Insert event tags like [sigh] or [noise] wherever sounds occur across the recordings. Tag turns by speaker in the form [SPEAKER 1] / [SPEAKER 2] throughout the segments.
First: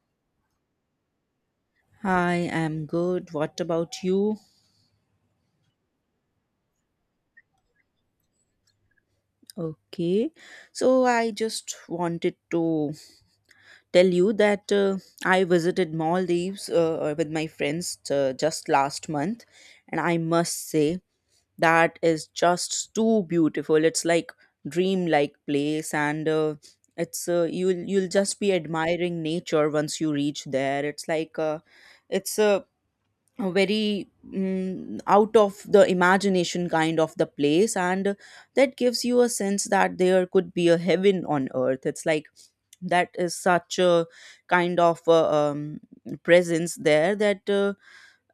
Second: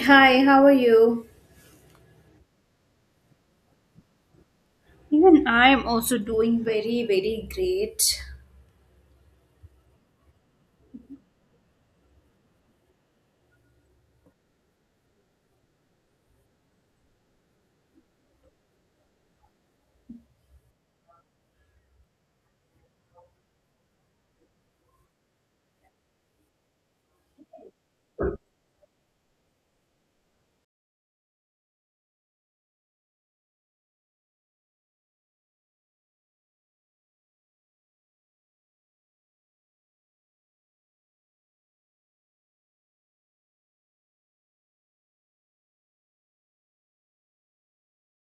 [SPEAKER 1] Hi, how are you?
[SPEAKER 2] Hi, I'm good. What about you?
[SPEAKER 1] Even I am also doing very, very great.
[SPEAKER 2] Okay. So I just wanted to tell you that I visited Maldives with my friends just last month, and I must say that is just too beautiful. It's like dreamlike place, and it's you'll just be admiring nature once you reach there. It's like it's a very out of the imagination kind of the place, and that gives you a sense that there could be a heaven on earth. It's like that is such a kind of presence there that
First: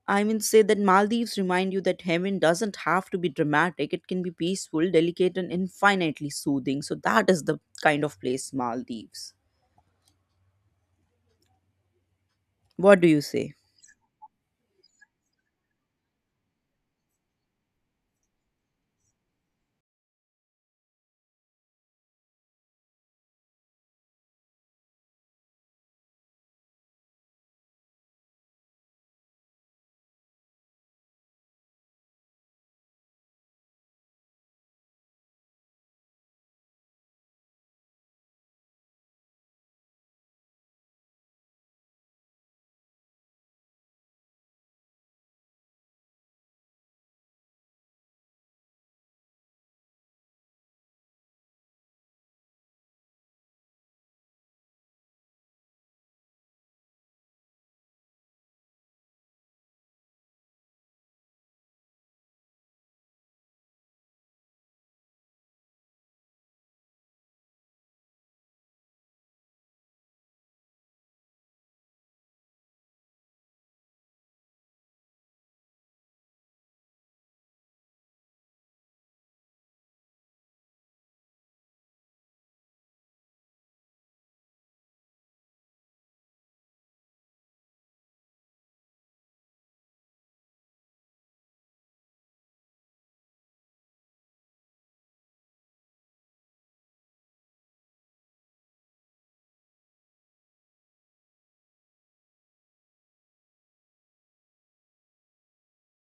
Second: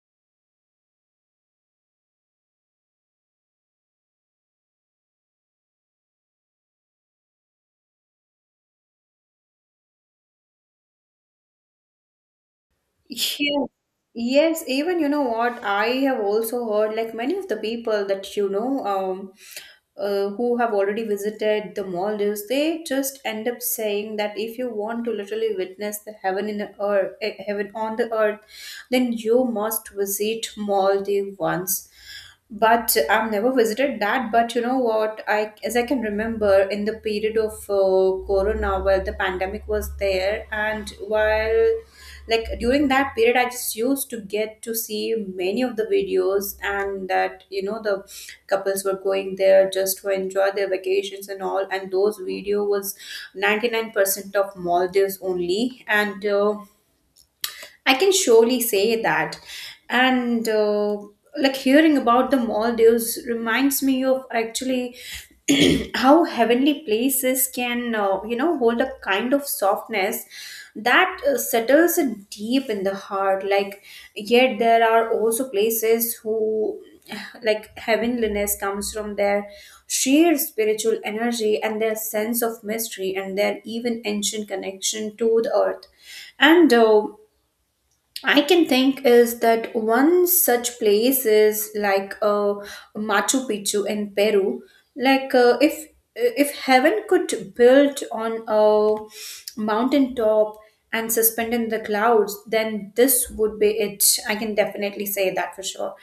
[SPEAKER 2] I mean, say that Maldives remind you that heaven doesn't have to be dramatic. It can be peaceful, delicate, and infinitely soothing. So that is the kind of place Maldives. What do you say?
[SPEAKER 1] Yes, yes, even you know what, I have also heard like many of the people that who have already visited the Maldives, they just end up saying that if you want to literally witness the heaven on the earth, then you must visit Maldives once. But I've never visited that. But you know what? As I can remember, in the period of Corona, where the pandemic was there, and while like during that period I just used to get to see many of the videos, and that you know the couples were going there just to enjoy their vacations and all, and those video was 99% of Maldives only and I can surely say that. And Like hearing about the Maldives reminds me of actually [clears throat] how heavenly places can, you know, hold a kind of softness that settles it deep in the heart. Like, yet there are also places who, [sighs] like, heavenliness comes from their sheer spiritual energy and their sense of mystery and their even ancient connection to the earth. And I can think is that one such place is Machu Picchu in Peru. If heaven could build on a mountain top and suspend in the clouds, then this would be it. I can definitely say that for sure.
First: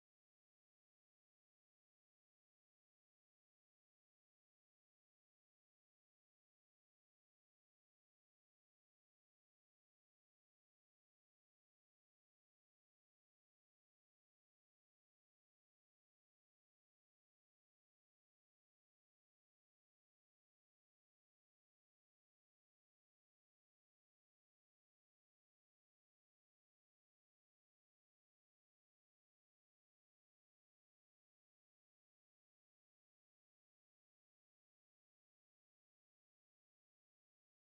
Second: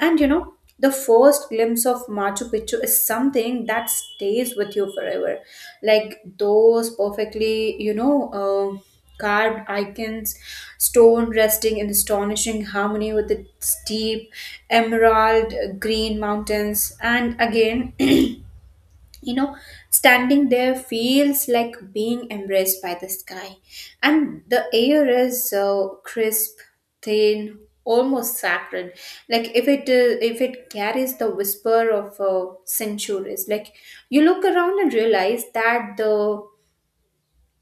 [SPEAKER 1] And you know, the first glimpse of Machu Picchu is something that stays with you forever. Like those perfectly, you know, Uh, carved icons, stone resting in astonishing harmony with its deep emerald green mountains. And again, [clears throat] you know, standing there feels like being embraced by the sky. And the air is so crisp, thin, almost sacred, like if it carries the whisper of centuries. Like, you look around and realize that the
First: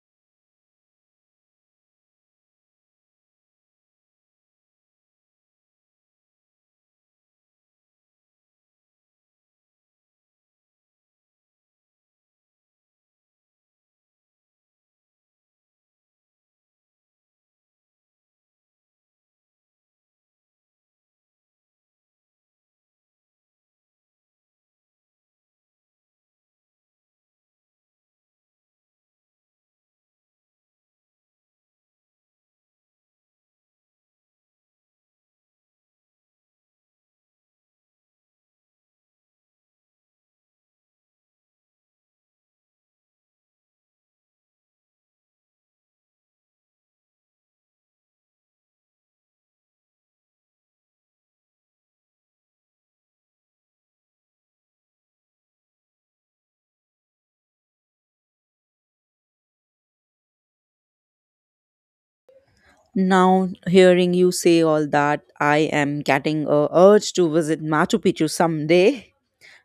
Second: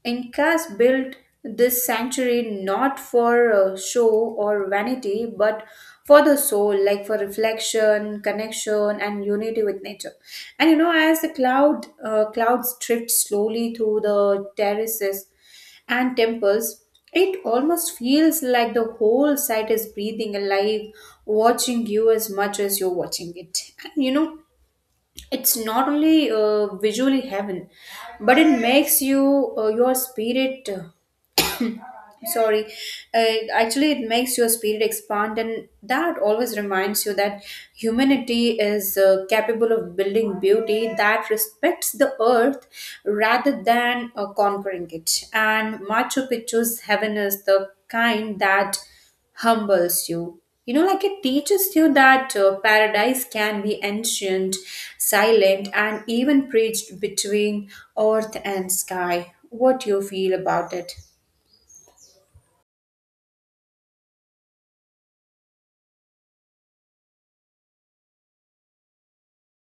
[SPEAKER 1] Incas built this sanctuary not for show or vanity, but for the soul, like for reflection, connection, and unity with nature. And you know, as the clouds drift slowly through the terraces and temples, it almost feels like the whole site is breathing alive, watching you as much as you're watching it. And you know, it's not only visually heaven, but it makes your spirit [coughs] sorry, uh, actually it makes your spirit expand, and that always reminds you that humanity is capable of building beauty that respects the earth rather than conquering it. And Machu Picchu's heaven is the kind that humbles you. You know, like it teaches you that paradise can be ancient, silent, and even preached between earth and sky. What do you feel about it?
[SPEAKER 2] Now, hearing you say all that, I am getting a urge to visit Machu Picchu someday.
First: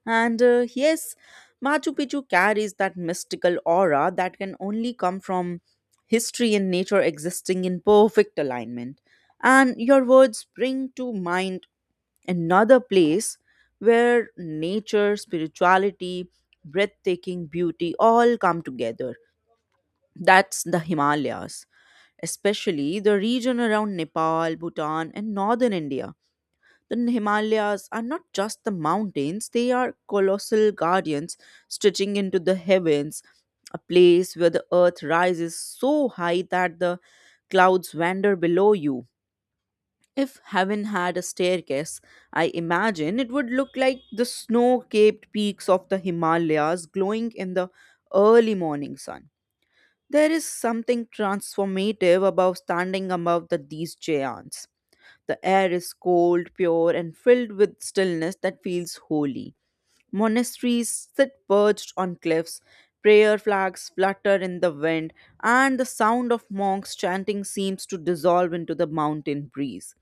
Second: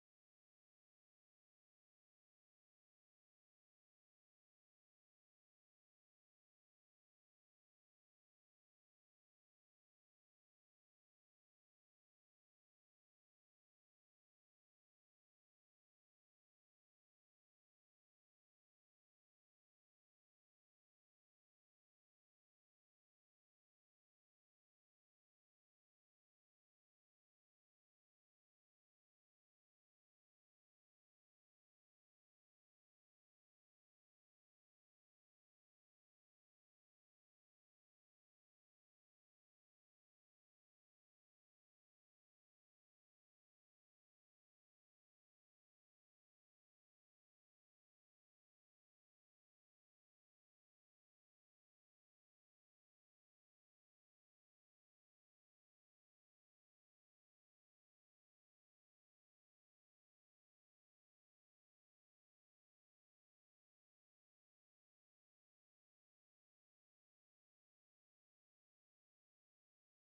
[SPEAKER 2] And yes, Machu Picchu carries that mystical aura that can only come from history and nature existing in perfect alignment. And your words bring to mind another place where nature, spirituality, breathtaking beauty all come together. That's the Himalayas, especially the region around Nepal, Bhutan, and northern India. The Himalayas are not just the mountains, they are colossal guardians stretching into the heavens, a place where the earth rises so high that the clouds wander below you. If heaven had a staircase, I imagine it would look like the snow capped peaks of the Himalayas glowing in the early morning sun. There is something transformative about standing above the, these giants. The air is cold, pure, and filled with stillness that feels holy. Monasteries sit perched on cliffs, prayer flags flutter in the wind, and the sound of monks chanting seems to dissolve into the mountain breeze.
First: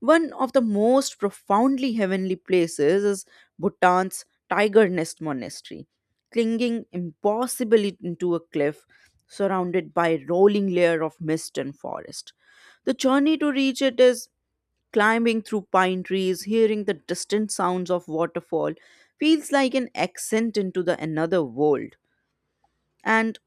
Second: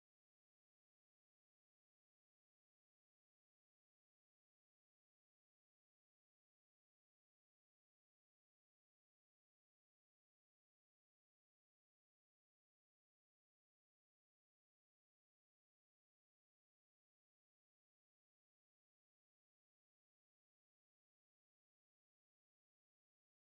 [SPEAKER 2] One of the most profoundly heavenly places is Bhutan's Tiger Nest Monastery, clinging impossibly into a cliff surrounded by a rolling layer of mist and forest. The journey to reach it is climbing through pine trees, hearing the distant sounds of waterfall, feels like an ascent into the another world. And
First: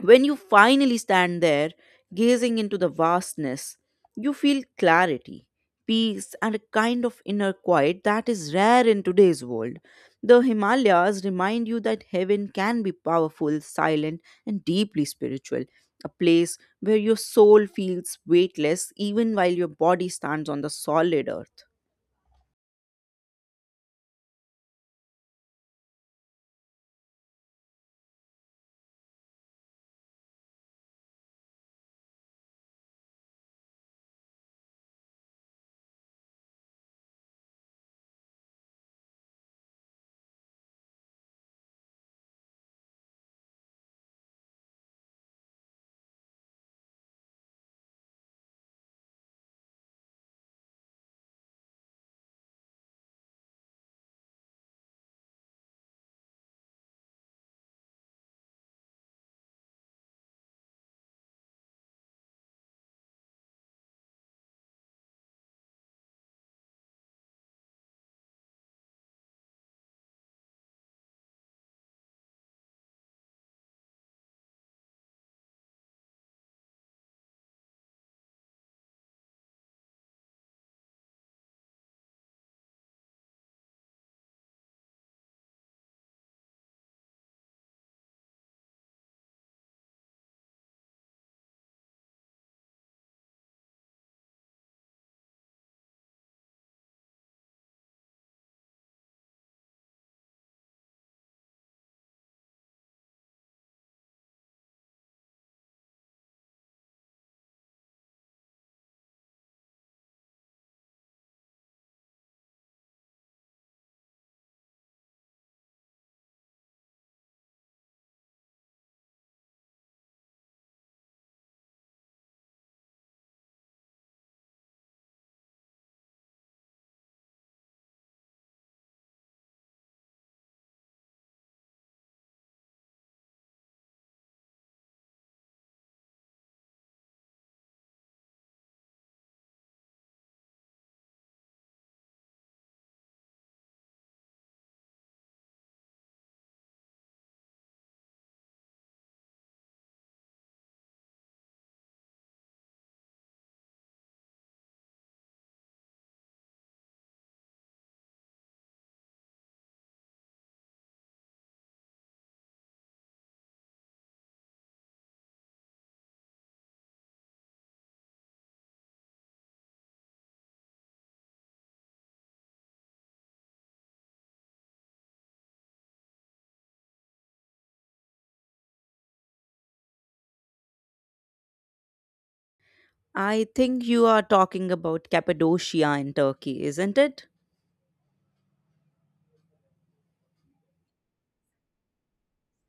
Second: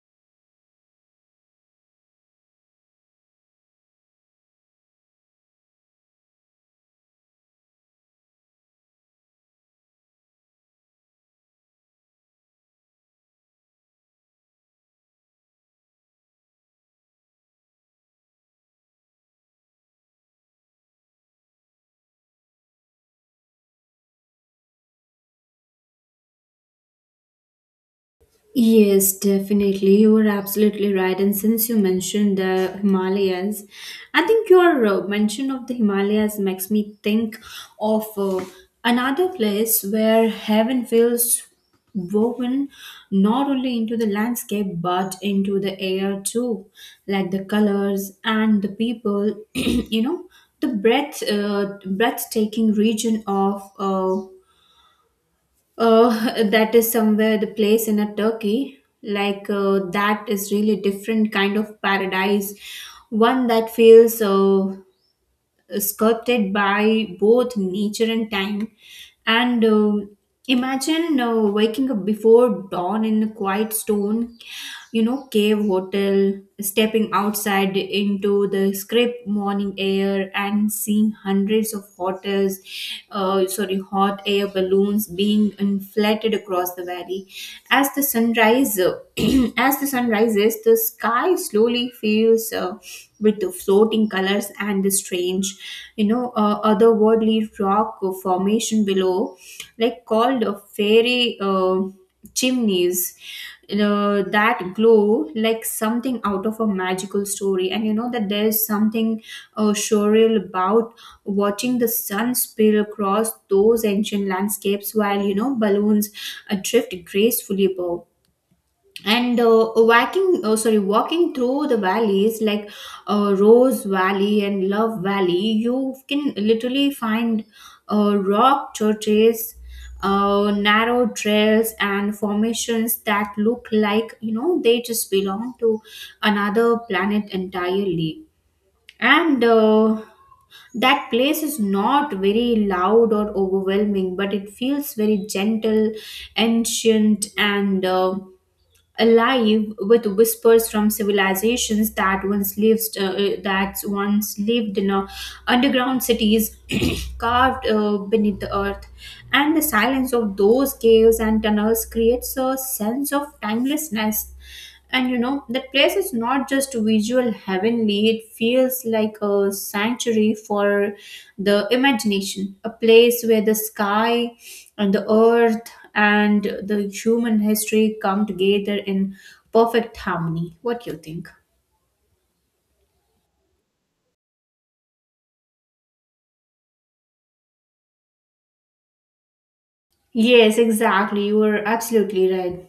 [SPEAKER 2] when you finally stand there, gazing into the vastness, you feel clarity, peace, and a kind of inner quiet that is rare in today's world. The Himalayas remind you that heaven can be powerful, silent, and deeply spiritual, a place where your soul feels weightless even while your body stands on the solid earth.
[SPEAKER 1] Yes, definitely. You are absolutely right. And since you mentioned the Himalayas, I think your mention of the Himalayas makes me think of another place where heaven feels woven not only into the landscape but into the air too, like the colors and the people. [clears throat] You know, the breathtaking region of. That is somewhere, the place in a Turkey. That is really different kind of paradise, one that feels sculpted by both nature and time. And Imagine waking up before dawn in a quiet stone, you know, cave hotel, stepping outside into the crisp morning air and seeing hundreds of hot air balloons being inflated across the valley. As the sunrise, [clears throat] as the sun rises, the sky slowly feels. With the floating colors and the strange, you know, otherworldly rock formation below, like called a fairy chimneys, you know, that glow like something out of a magical story. And you know that there's something surreal about watching the sun spill across those ancient landscapes while you know balloons drift gracefully above. And uh, walking oh, sorry walking through the valleys like Rose Valley and Love Valley, you can literally find rock churches, narrow trails, and formations that look like you know they just belong to another planet entirely. And That place is not very loud or overwhelming, but it feels very gentle, ancient, and alive with whispers from civilizations that once lived in underground cities [clears throat] carved beneath the earth. And the silence of those caves and tunnels creates a sense of timelessness. And you know, that place is not just visual heavenly, it feels like a sanctuary for the imagination, a place where the sky and the earth and the human history come together in perfect harmony. What do you think?
[SPEAKER 2] I think you are talking about Cappadocia in Turkey, isn't it?
[SPEAKER 1] Yes, exactly. You are absolutely right.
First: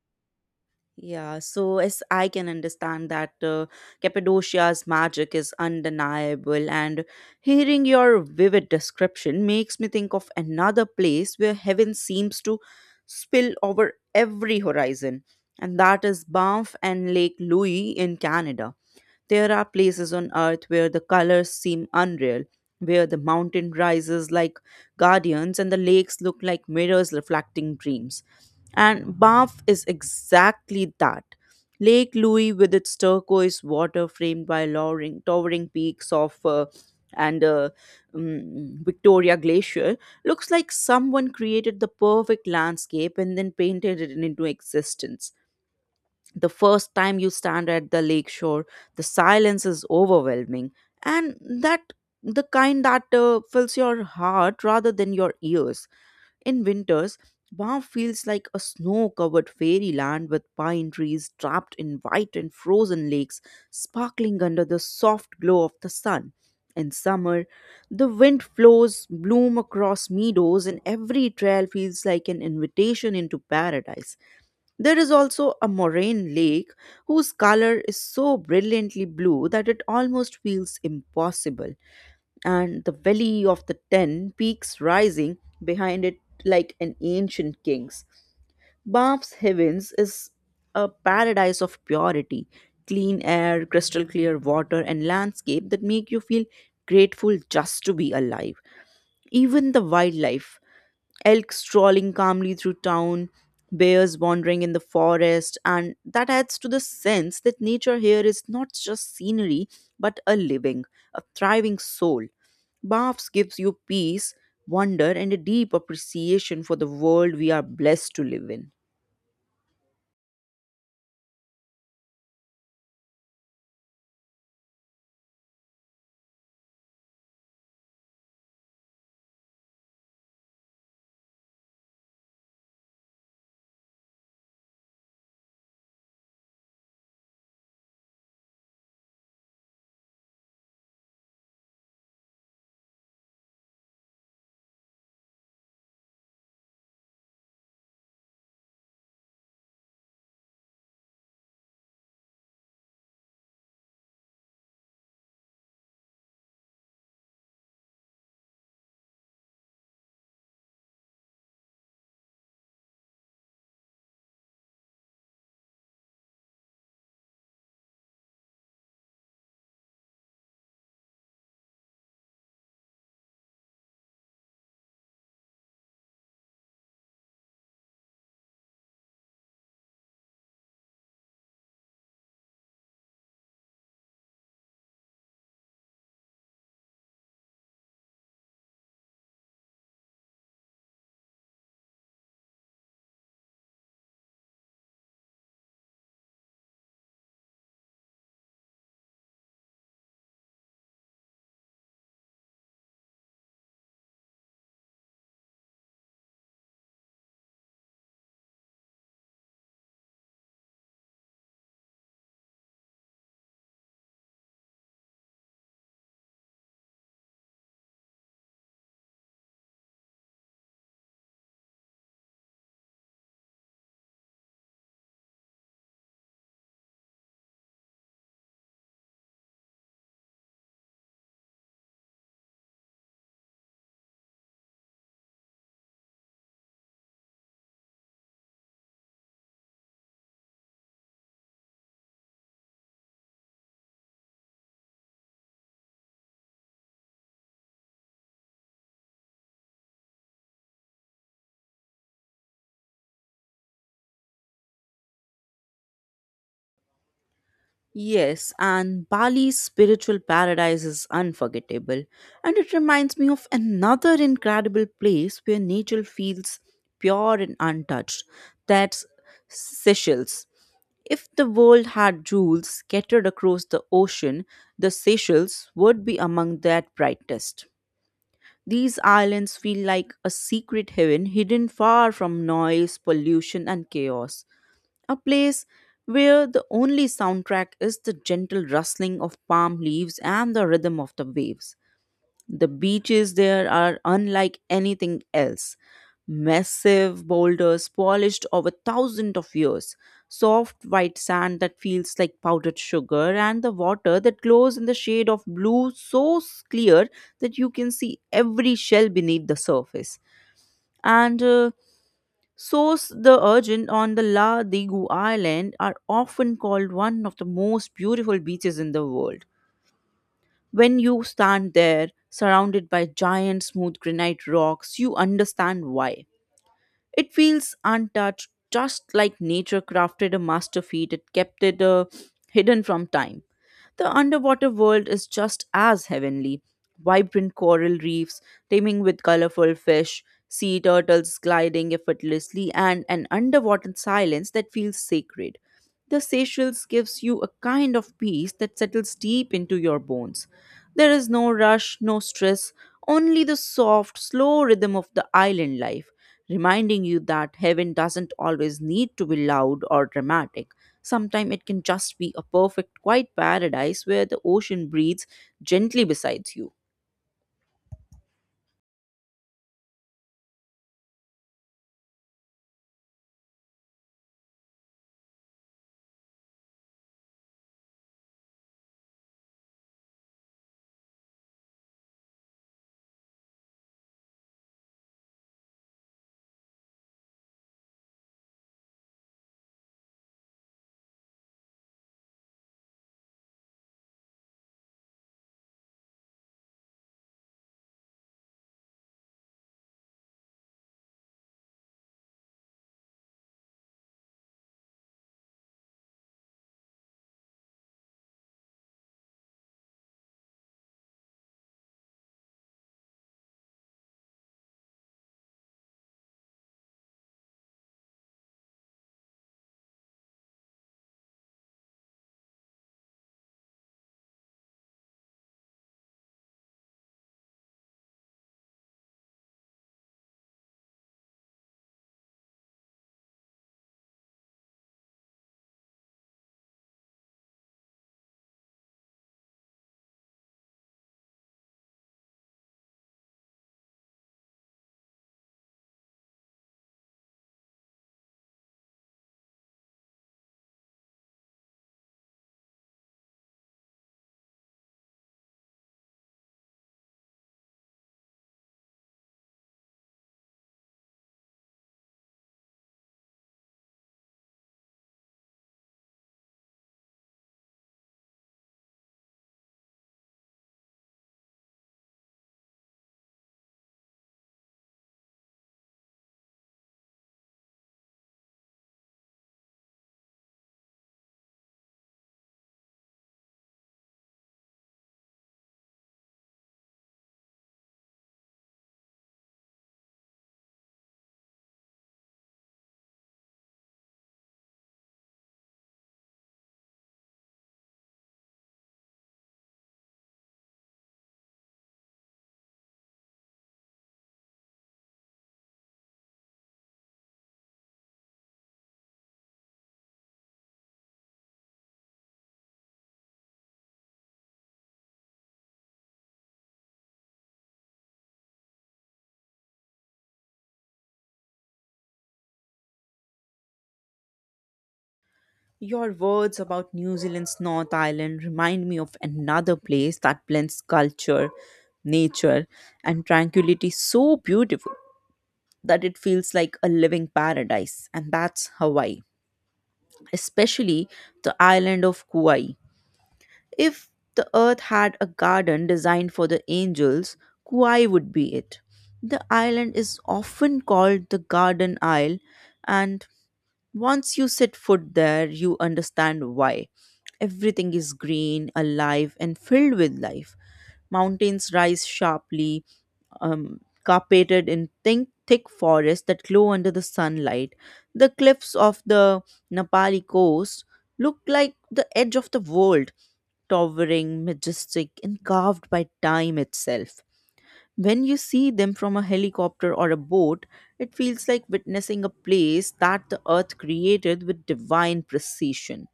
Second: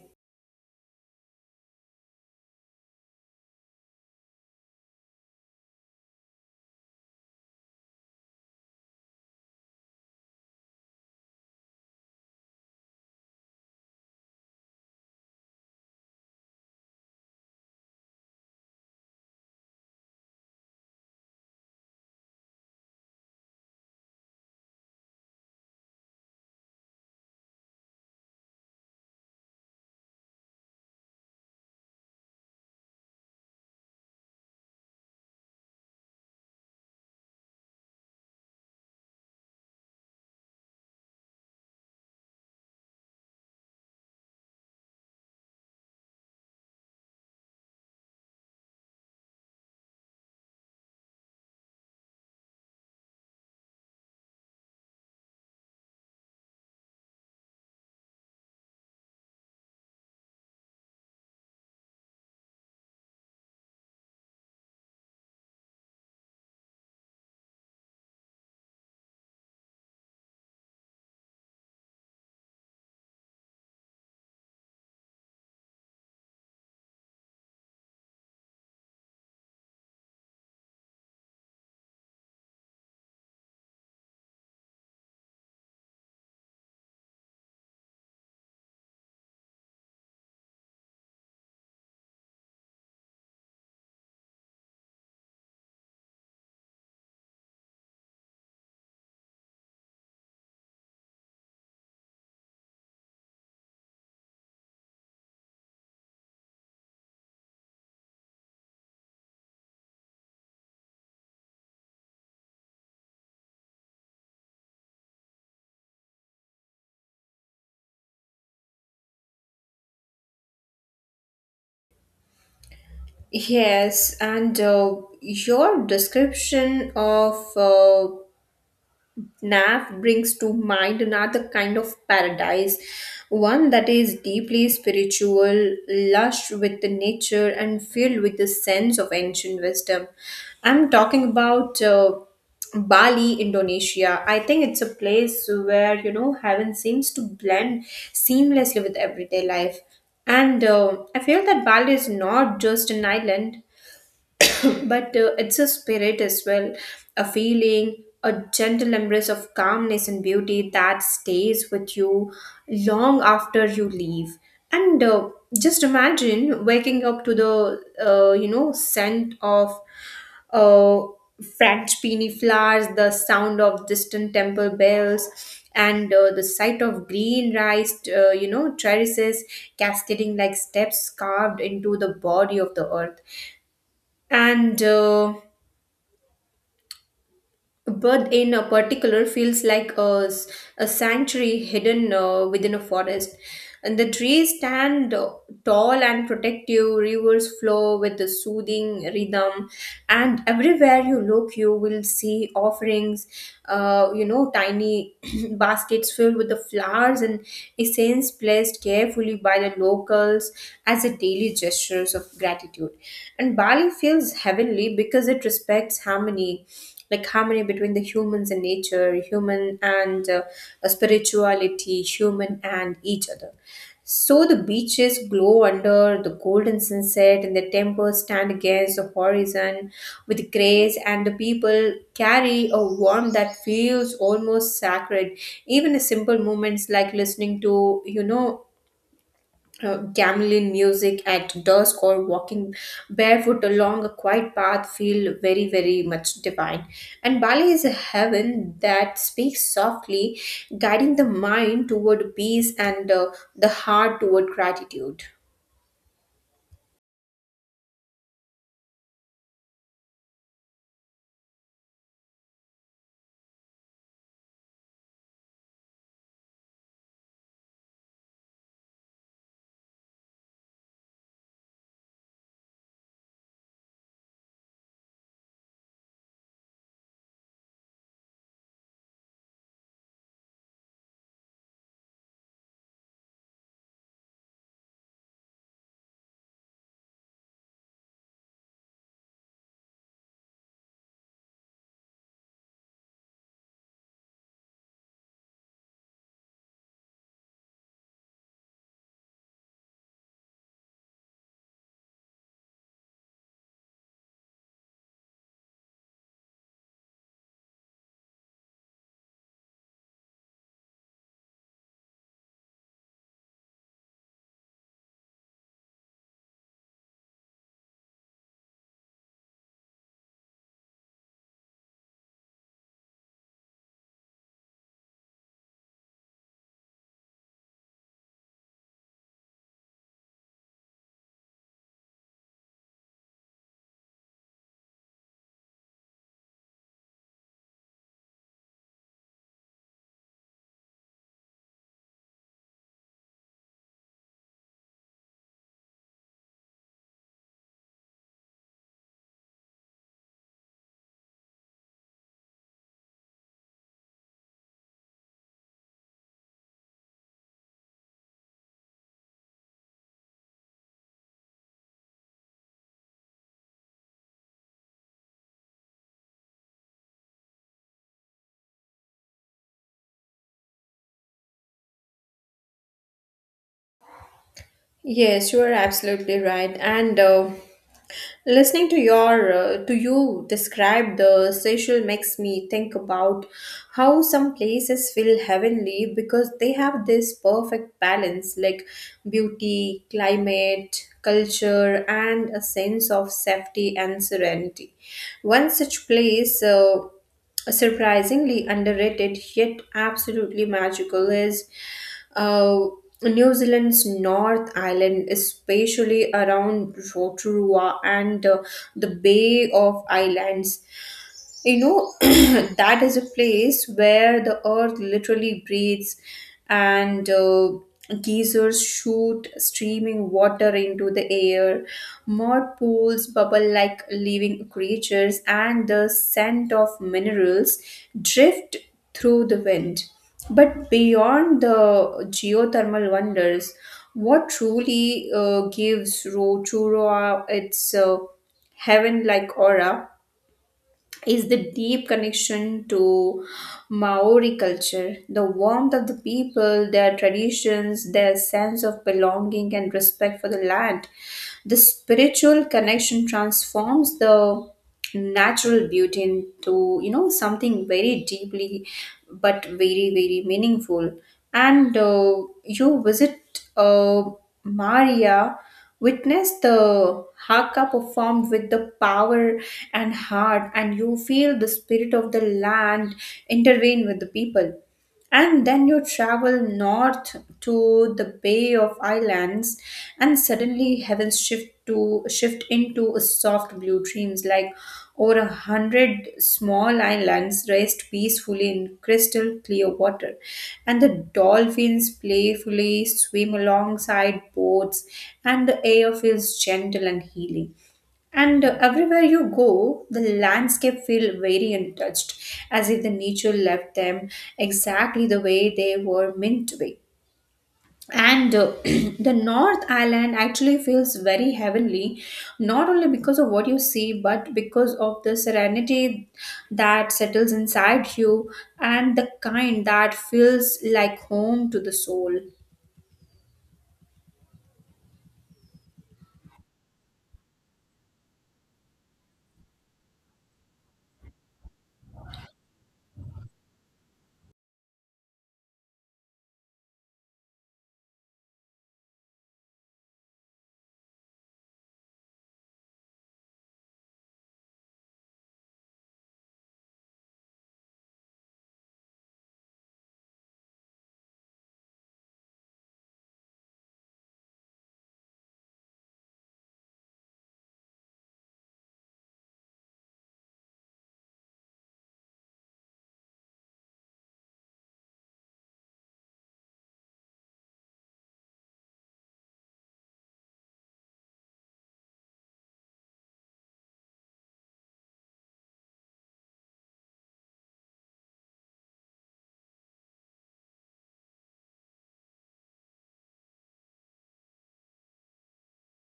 [SPEAKER 2] Yeah, so as I can understand that Cappadocia's magic is undeniable, and hearing your vivid description makes me think of another place where heaven seems to spill over every horizon, and that is Banff and Lake Louise in Canada. There are places on earth where the colors seem unreal, where the mountain rises like guardians and the lakes look like mirrors reflecting dreams. And Banff is exactly that. Lake Louise, with its turquoise water framed by lowering, towering peaks of and Victoria Glacier, looks like someone created the perfect landscape and then painted it into existence. The first time you stand at the lakeshore, the silence is overwhelming, and that the kind that fills your heart rather than your ears. In winters, Bath feels like a snow covered fairyland with pine trees trapped in white and frozen lakes sparkling under the soft glow of the sun. In summer, the wind flows bloom across meadows, and every trail feels like an invitation into paradise. There is also a moraine lake whose color is so brilliantly blue that it almost feels impossible, and the valley of the ten peaks rising behind it like an ancient king's. Bath's Heavens is a paradise of purity, clean air, crystal clear water, and landscape that make you feel grateful just to be alive. Even the wildlife, elk strolling calmly through town, bears wandering in the forest, and that adds to the sense that nature here is not just scenery but a living, a thriving soul. Baths gives you peace, wonder, and a deep appreciation for the world we are blessed to live in.
[SPEAKER 1] Yes, and your description of NAF brings to mind another kind of paradise, one that is deeply spiritual, lush with the nature, and filled with the sense of ancient wisdom. I'm talking about Bali, Indonesia. I think it's a place where you know heaven seems to blend seamlessly with everyday life. And I feel that Bali is not just an island, but it's a spirit as well, a feeling, a gentle embrace of calmness long after eve, and just remember waking up, the uh, scent of uh, French peony flowers, the sound of distant temple bells, and the sight of green rice you know terraces cascading like steps carved into the the earth, and bird in a particular feels like a sanctuary hidden within a forest. And the trees stand tall and protective, rivers flow with a soothing rhythm, and everywhere you look you will see offerings, you know, tiny [clears throat] baskets filled with the flowers and essence placed carefully by the locals as a daily gestures of gratitude. And Bali feels heavenly because it respects harmony, like harmony between the humans and nature, human and spirituality, human and each other. So the beaches glow under the golden sunset, and the temples stand against the horizon with grace, and the people carry a warmth that feels almost sacred. Even the simple moments, like listening to, you know, gamelan music at dusk, or walking barefoot along a quiet path, feel very very much divine. And Bali is a heaven that speaks softly, guiding the mind toward peace and the heart toward gratitude.
[SPEAKER 2] Yes, and Bali's spiritual paradise is unforgettable, and it reminds me of another incredible place where nature feels pure and untouched. That's Seychelles. If the world had jewels scattered across the ocean, the Seychelles would be among that brightest. These islands feel like a secret heaven hidden far from noise, pollution, and chaos, a place where the only soundtrack is the gentle rustling of palm leaves and the rhythm of the waves. The beaches there are unlike anything else. Massive boulders polished over thousands of years, soft white sand that feels like powdered sugar, and the water that glows in the shade of blue so clear that you can see every shell beneath the surface. And Source the urchin on the La Digu Island are often called one of the most beautiful beaches in the world. When you stand there, surrounded by giant smooth granite rocks, you understand why. It feels untouched, just like nature crafted a masterpiece feat. It kept it hidden from time. The underwater world is just as heavenly. Vibrant coral reefs, teeming with colorful fish, sea turtles gliding effortlessly, and an underwater silence that feels sacred. The Seychelles gives you a kind of peace that settles deep into your bones. There is no rush, no stress, only the soft, slow rhythm of the island life reminding you that heaven doesn't always need to be loud or dramatic. Sometimes it can just be a perfect, quiet paradise where the ocean breathes gently beside you.
[SPEAKER 1] Yes, you are absolutely right, and listening to your to you describe the Seychelles makes me think about how some places feel heavenly because they have this perfect balance, like beauty, climate, culture, and a sense of safety and serenity. One such place, surprisingly underrated yet absolutely magical, is uh, New Zealand's North Island, especially around Rotorua and the Bay of Islands. You know, [clears throat] that is a place where the earth literally breathes, and geysers shoot streaming water into the air, mud pools bubble like living creatures, and the scent of minerals drift through the wind. But beyond the geothermal wonders, what truly gives Rotorua its heaven like aura is the deep connection to Maori culture, the warmth of the people, their traditions, their sense of belonging and respect for the land. The spiritual connection transforms the natural beauty into, you know, something very deeply but very, very meaningful. And You visit Maria, witness the haka performed with the power and heart, and you feel the spirit of the land intervene with the people. And then you travel north to the Bay of Islands, and suddenly heavens shift into a soft blue dreams, like over 100 small islands rest peacefully in crystal clear water, and the dolphins playfully swim alongside boats, and the air feels gentle and healing, and everywhere you go, the landscape feel very untouched, as if the nature left them exactly the way they were meant to be. And [clears throat] the North Island actually feels very heavenly, not only because of what you see, but because of the serenity that settles inside you, and the kind that feels like home to the soul.
[SPEAKER 2] Your words about New Zealand's North Island remind me of another place that blends culture, nature, and tranquility so beautiful that it feels like a living paradise, and that's Hawaii, especially the island of Kauai. If the earth had a garden designed for the angels, Kauai would be it. The island is often called the Garden Isle, and once you set foot there, you understand why. Everything is green, alive, and filled with life. Mountains rise sharply, carpeted in thick forests that glow under the sunlight. The cliffs of the Nepali coast look like the edge of the world, towering, majestic, and carved by time itself. When you see them from a helicopter or a boat, it feels like witnessing a place that the earth created with divine precision.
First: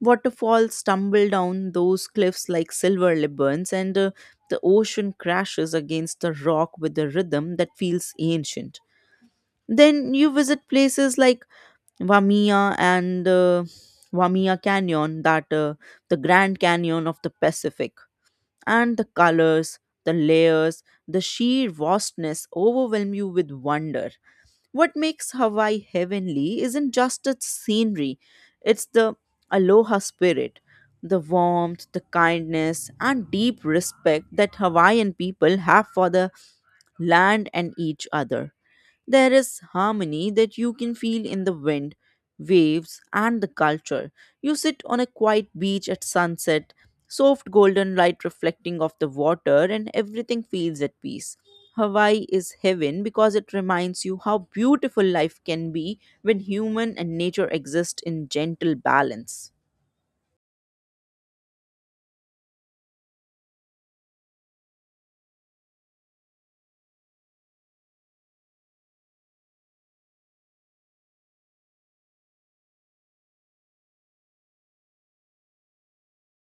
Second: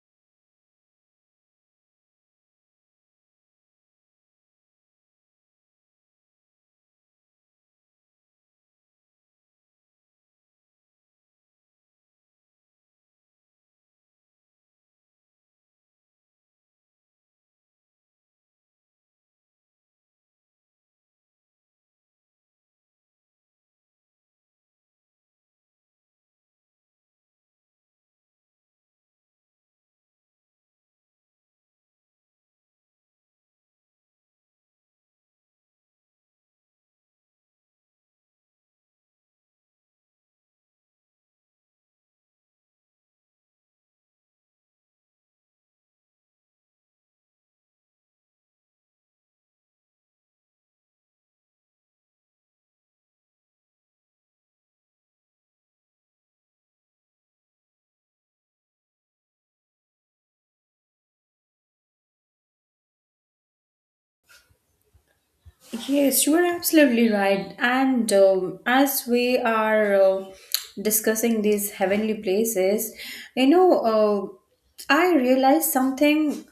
[SPEAKER 2] Waterfalls tumble down those cliffs like silver ribbons, and the ocean crashes against the rock with a rhythm that feels ancient. Then you visit places like Wamia and Wamia Canyon, that the Grand Canyon of the Pacific, and the colors, the layers, the sheer vastness overwhelm you with wonder. What makes Hawaii heavenly isn't just its scenery, it's the aloha spirit, the warmth, the kindness, and deep respect that Hawaiian people have for the land and each other. There is harmony that you can feel in the wind waves, and the culture. You sit on a quiet beach at sunset, soft golden light reflecting off the water, and everything feels at peace. Hawaii is heaven because it reminds you how beautiful life can be when human and nature exist in gentle balance.
[SPEAKER 1] Yes, you are absolutely right. And as we are discussing these heavenly places, you know, I realized something.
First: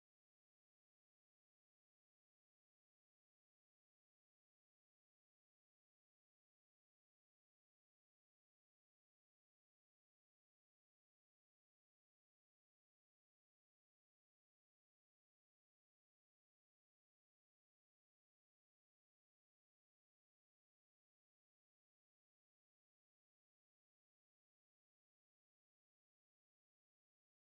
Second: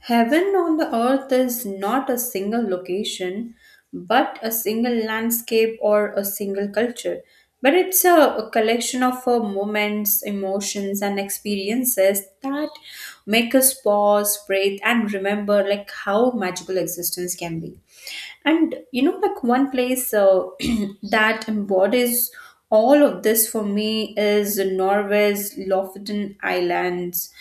[SPEAKER 1] Heaven on the earth is not a single location, but a single landscape or a single culture. But it's a collection of moments, emotions, and experiences that make us pause, breathe, and remember like how magical existence can be. And you know, like one place [clears throat] that embodies all of this for me is Norway's Lofoten Islands.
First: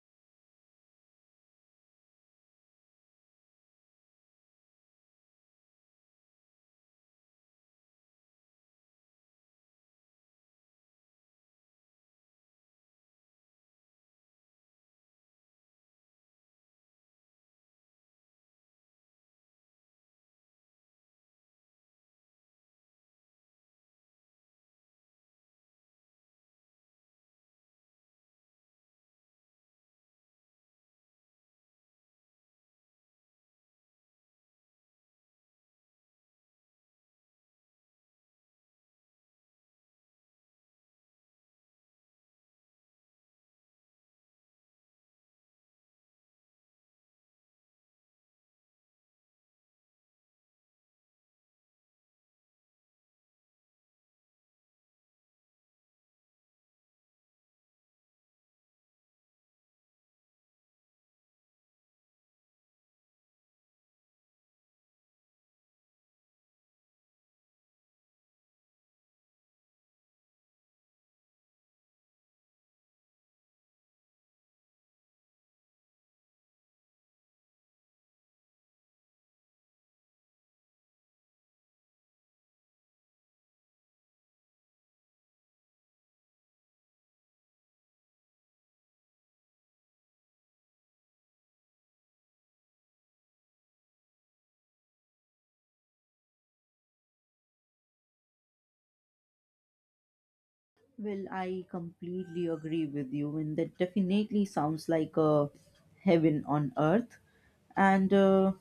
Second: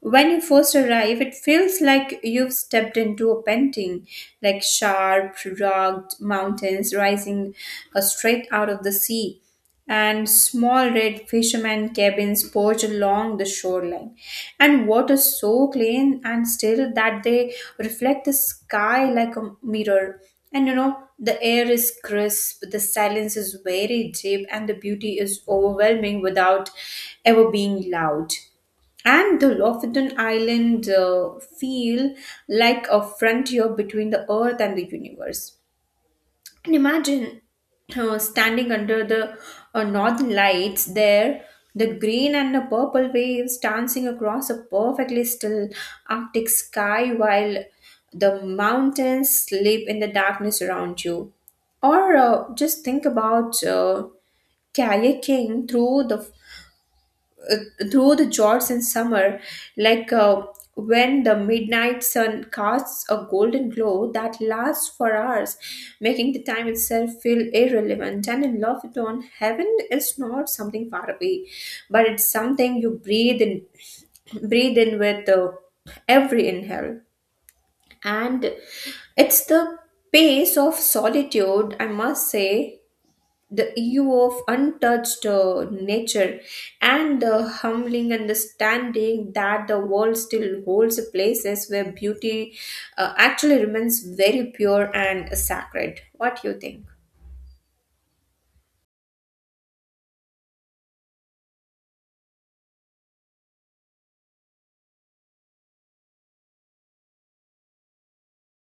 [SPEAKER 1] When you first arrive, it feels like you've stepped into a painting, like sharp, rugged mountains rising straight out of the sea, and small red fishermen cabins perch along the shoreline, and water so clean and still that they reflect the sky like a mirror. And you know, the air is crisp, the silence is very deep, and the beauty is overwhelming without ever being loud. And the Lofoten Island feel like a frontier between the earth and the universe. And imagine standing under the northern lights there, the green and the purple waves dancing across a perfectly still Arctic sky while the mountains sleep in the darkness around you. Or just think about kayaking uh, through the jorts in summer, like when the midnight sun casts a golden glow that lasts for hours, making the time itself feel irrelevant. And in love with dawn, heaven is not something far away, but it's something you breathe in, [clears throat] breathe in with every inhale. And it's the pace of solitude, I must say, the EU of untouched nature and the humbling understanding that the world still holds places where beauty actually remains very pure and sacred. What do you think?
[SPEAKER 2] Well, I completely agree with you, and that definitely sounds like a heaven on earth. And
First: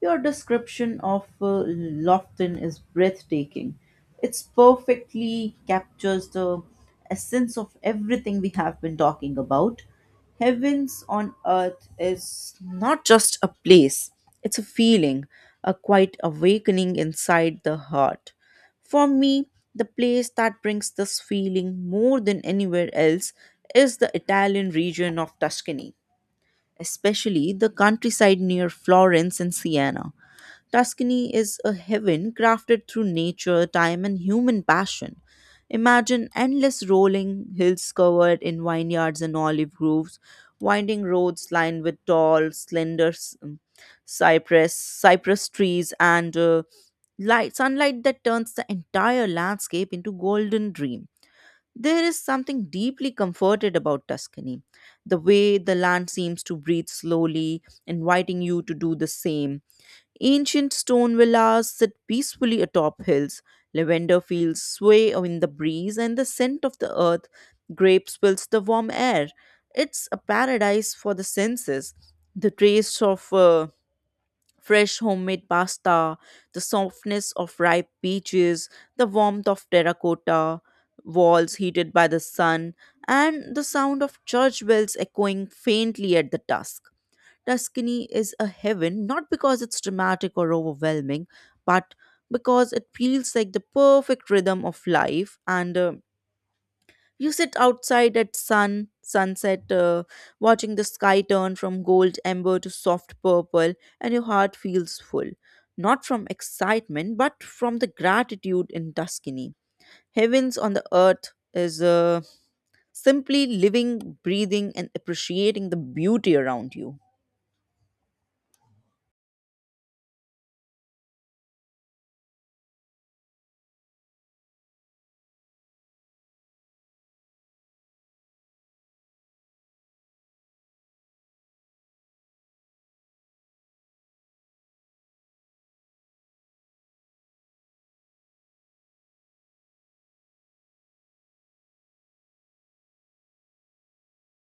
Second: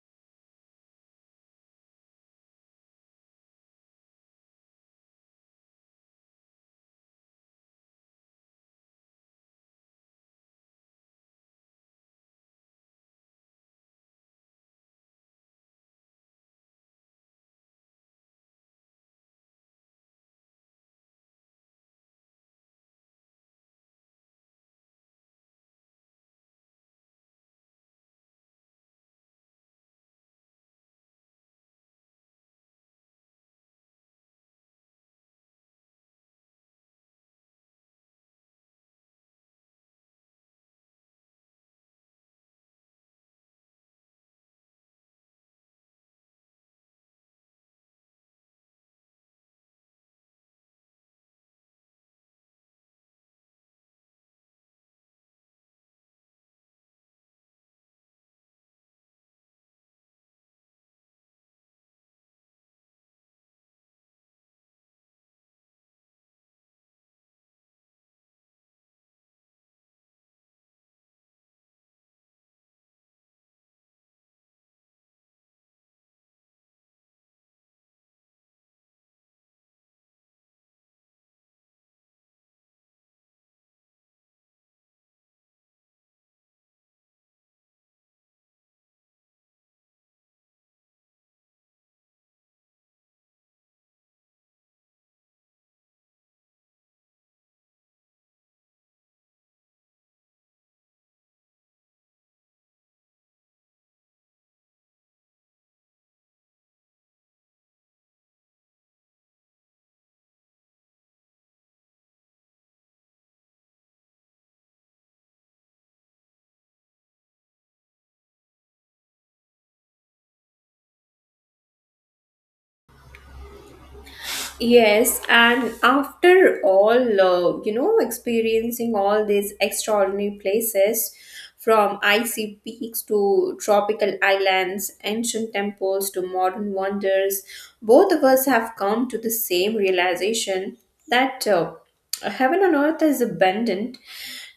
[SPEAKER 2] your description of Lofton is breathtaking. It's perfectly captures the essence of everything we have been talking about. Heavens on earth is not just a place, it's a feeling, a quiet awakening inside the heart. For me, the place that brings this feeling more than anywhere else is the Italian region of Tuscany, especially the countryside near Florence and Siena. Tuscany is a heaven crafted through nature, time, and human passion. Imagine endless rolling hills covered in vineyards and olive groves, winding roads lined with tall, cypress trees, and light sunlight that turns the entire landscape into golden dream. There is something deeply comforted about Tuscany, the way the land seems to breathe slowly, inviting you to do the same. Ancient stone villas sit peacefully atop hills, lavender fields sway in the breeze, and the scent of the earth grapes fills the warm air. It's a paradise for the senses. The taste of fresh homemade pasta, the softness of ripe peaches, the warmth of terracotta walls heated by the sun, and the sound of church bells echoing faintly at the dusk. Tuscany is a heaven not because it's dramatic or overwhelming, but because it feels like the perfect rhythm of life, and you sit outside at sunset, watching the sky turn from gold amber to soft purple, and your heart feels full, not from excitement, but from the gratitude in Tuscany. Heavens on the earth is simply living, breathing, and appreciating the beauty around you.
[SPEAKER 1] Yes, and after all, you know, experiencing all these extraordinary places from icy peaks to tropical islands, ancient temples to modern wonders, both of us have come to the same realization that. Heaven on earth is abundant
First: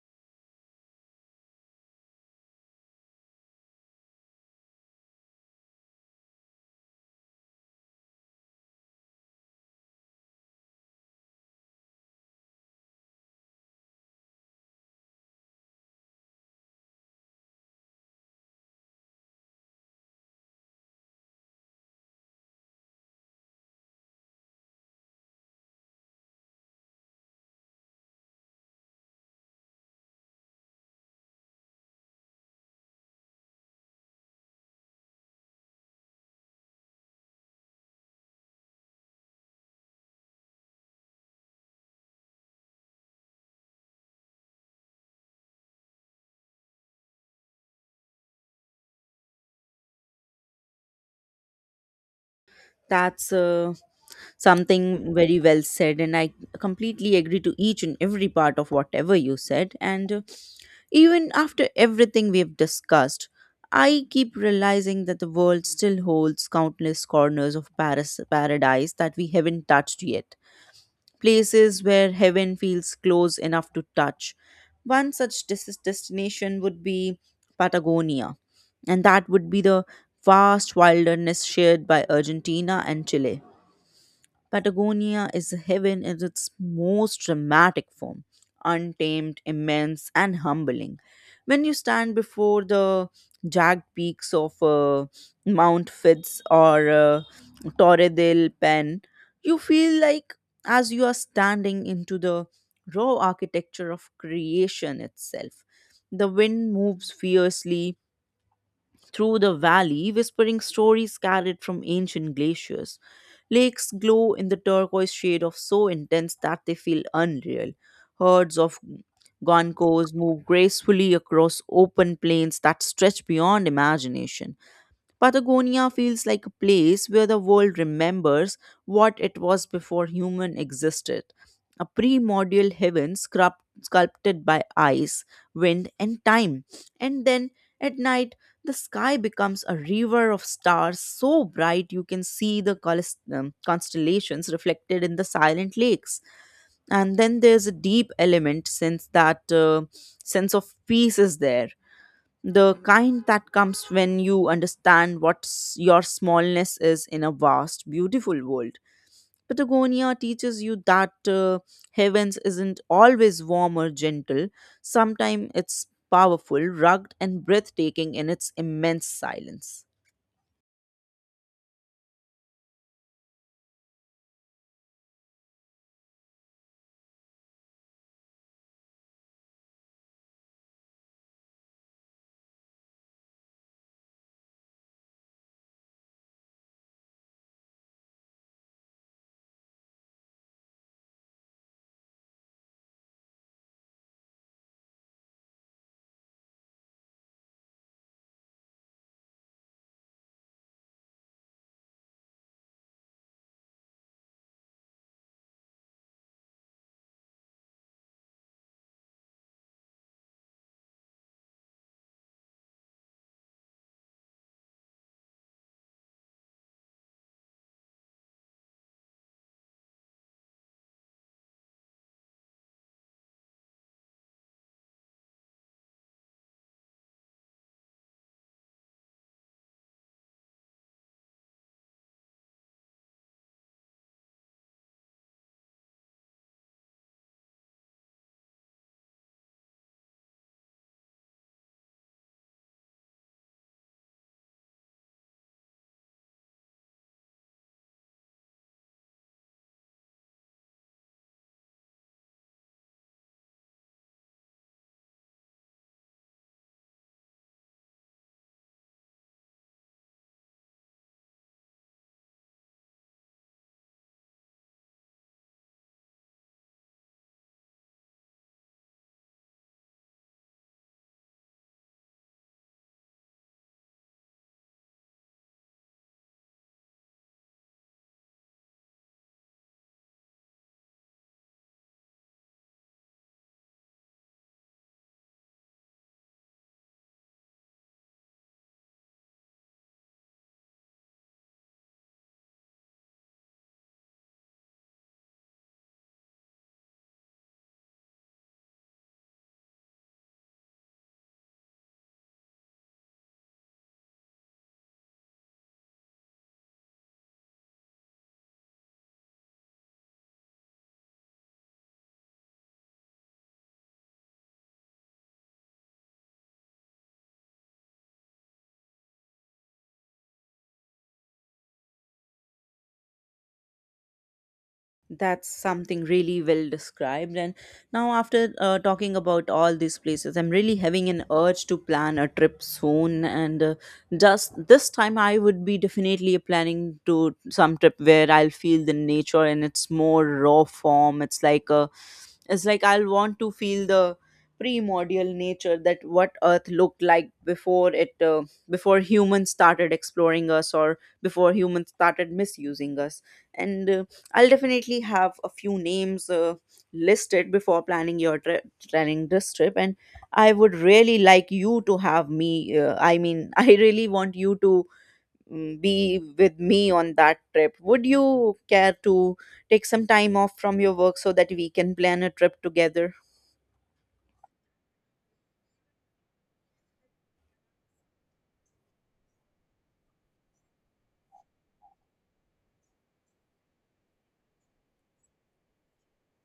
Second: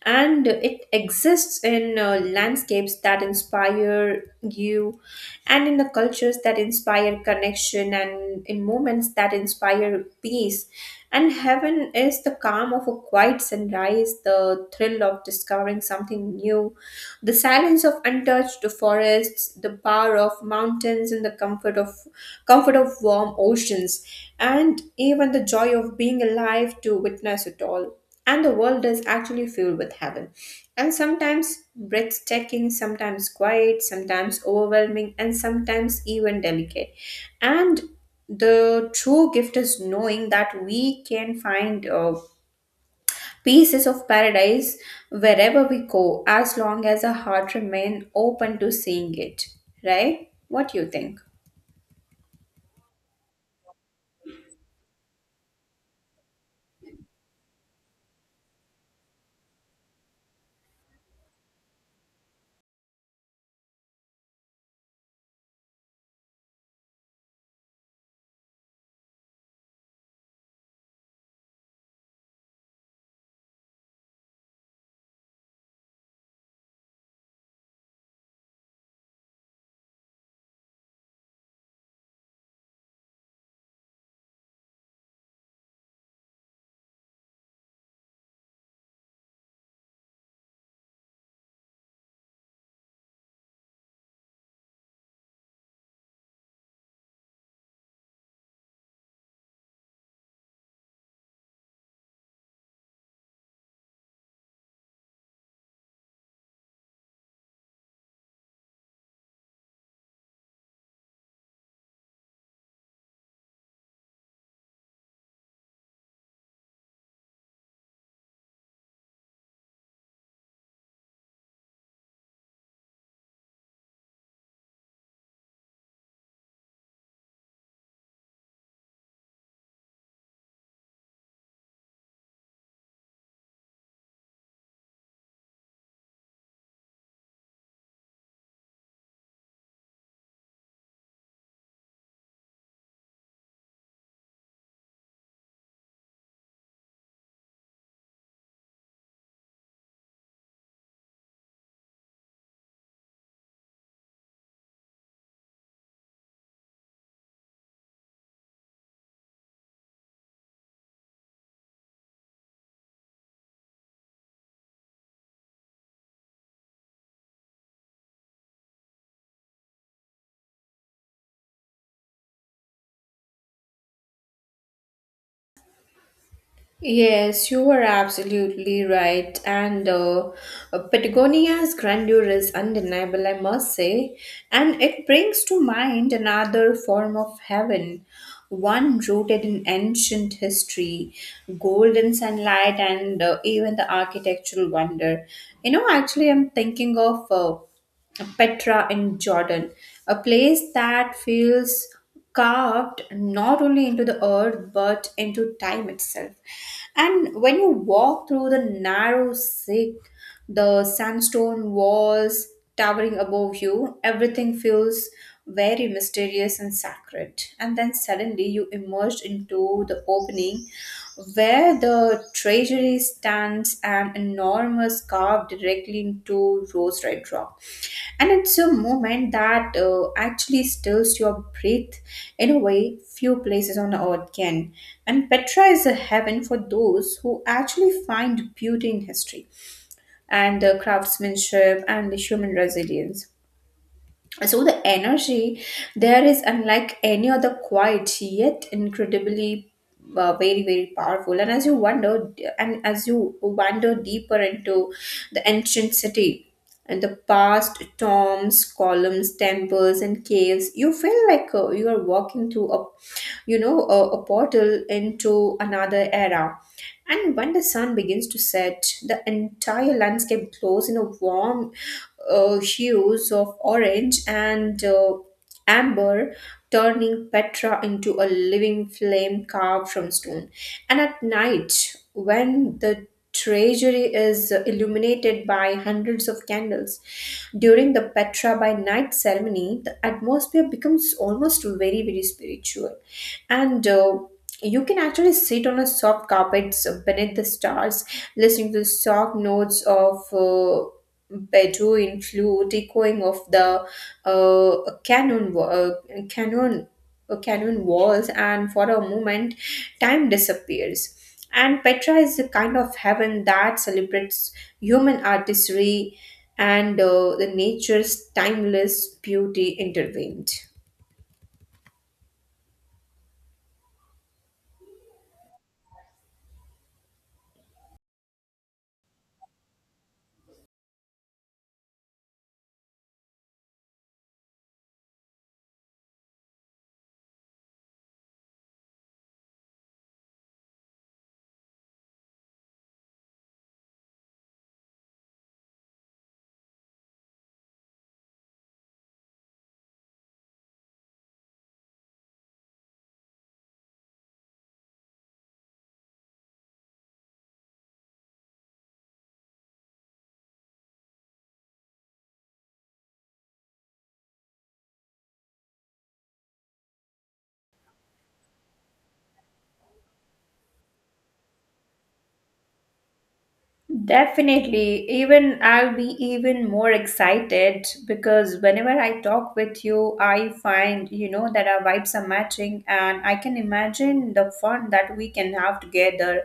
[SPEAKER 1] and it exists in landscapes that inspire you and in the cultures that inspire connection and in moments that inspire peace. And heaven is the calm of a quiet sunrise, the thrill of discovering something new, the silence of untouched forests, the power of mountains and the comfort of warm oceans and even the joy of being alive to witness it all. And the world is actually filled with heaven. And sometimes breathtaking, sometimes quiet, sometimes overwhelming, and sometimes even delicate. And the true gift is knowing that we can find peace is of paradise wherever we go, as long as our heart remain open to seeing it. Right? What you think?
[SPEAKER 2] That's something very well said, and I completely agree to each and every part of whatever you said. And even after everything we've discussed, I keep realizing that the world still holds countless corners of paradise that we haven't touched yet. Places where heaven feels close enough to touch. One such destination would be Patagonia, and that would be the vast wilderness shared by Argentina and Chile. Patagonia is heaven in its most dramatic form, untamed, immense, and humbling. When you stand before the jagged peaks of Mount Fitz or Torre del Paine, you feel like as you are standing into the raw architecture of creation itself. The wind moves fiercely, through the valley, whispering stories carried from ancient glaciers. Lakes glow in the turquoise shade of so intense that they feel unreal. Herds of gonkos move gracefully across open plains that stretch beyond imagination. Patagonia feels like a place where the world remembers what it was before human existed, a primordial heaven sculpted by ice, wind, and time. And then at night, the sky becomes a river of stars so bright you can see the constellations reflected in the silent lakes. And then there's a deep element since that sense of peace is there, the kind that comes when you understand what your smallness is in a vast, beautiful world. Patagonia teaches you that heavens isn't always warm or gentle. Sometimes it's powerful, rugged, and breathtaking in its immense silence.
[SPEAKER 1] Yes, you are absolutely right. And Patagonia's grandeur is undeniable, I must say. And it brings to mind another form of heaven, one rooted in ancient history, golden sunlight, and even the architectural wonder. You know, actually, I'm thinking of Petra in Jordan, a place that feels carved not only into the earth but into time itself. And when you walk through the narrow sikh, the sandstone walls towering above you, everything feels very mysterious and sacred. And then suddenly you emerge into the opening where the treasury stands an enormous carved directly into rose red rock, and it's a moment that actually stills your breath in a way few places on earth can. And Petra is a heaven for those who actually find beauty in history and the craftsmanship and the human resilience. So the energy there is unlike any other, quiet, yet incredibly very very powerful. And as you wander deeper into the ancient city and the past tombs, columns, temples, and caves, you feel like you are walking through a you know, a portal into another era. And when the sun begins to set, the entire landscape glows in a warm hues of orange and amber, turning Petra into a living flame carved from stone. And at night, when the treasury is illuminated by hundreds of candles during the Petra by night ceremony, the atmosphere becomes almost very very spiritual, and you can actually sit on a soft carpet beneath the stars listening to the soft notes of bedouin flute echoing of the canon wa- canon canon walls, and for a moment time disappears. And Petra is the kind of heaven that celebrates human artistry and the nature's timeless beauty intervened.
[SPEAKER 2] That's something really well described. And now, after talking about all these places, I'm really having an urge to plan a trip soon. And just this time, I would be definitely planning to some trip where I'll feel the nature in its more raw form. It's like a it's like I'll want to feel the primordial nature that what Earth looked like before it, before humans started exploring us or before humans started misusing us. And I'll definitely have a few names listed before planning your planning this trip, and I would really like you to have me. I mean, [laughs] I really want you to be with me on that trip. Would you care to take some time off from your work so that we can plan a trip together?
[SPEAKER 1] Definitely. Even I'll be even more excited because whenever I talk with you, I find, you know, that our vibes are matching and I can imagine the fun that we can have together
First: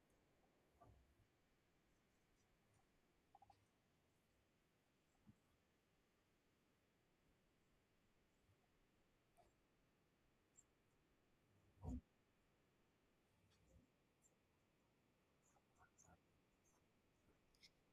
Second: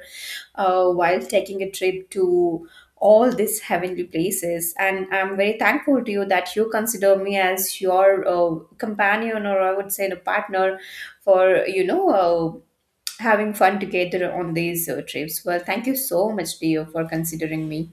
[SPEAKER 1] while taking a trip to all these heavenly places. And I'm very thankful to you that you consider me as your companion or I would say the partner for, you know, uh, having fun together on these trips. Well, thank you so much, dear, for considering me.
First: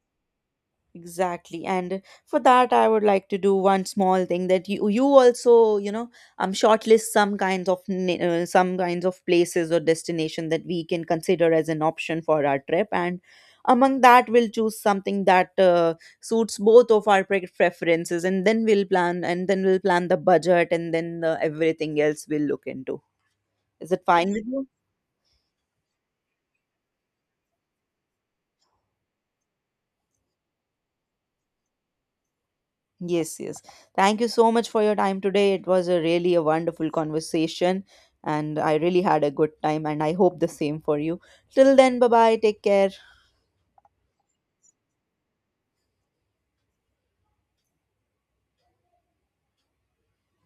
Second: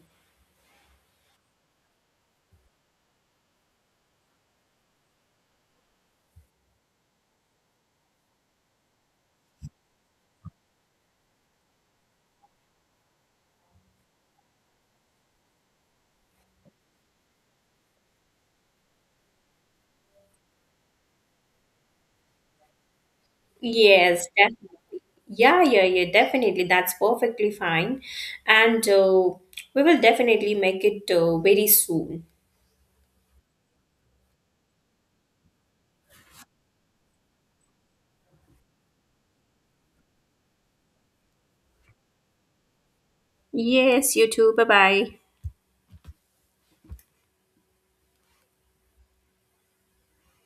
[SPEAKER 2] Exactly. And for that, I would like to do one small thing, that you also, you know, shortlist some kinds of some kinds of places or destination that we can consider as an option for our trip. And among that, we'll choose something that suits both of our preferences, and then we'll plan, and then we'll plan the budget, and then the, everything else we'll look into. Is it
[SPEAKER 1] Yes,
[SPEAKER 2] fine with you?
[SPEAKER 1] definitely. Yeah, yeah, yeah, definitely. That's perfectly fine. And we will definitely make it very soon.
[SPEAKER 2] Yes, yes. Thank you so much for your time today. It was a really a wonderful conversation and I really had a good time and I hope the same for you. Till then, bye-bye. Take care.
[SPEAKER 1] Yes, you too. Bye bye.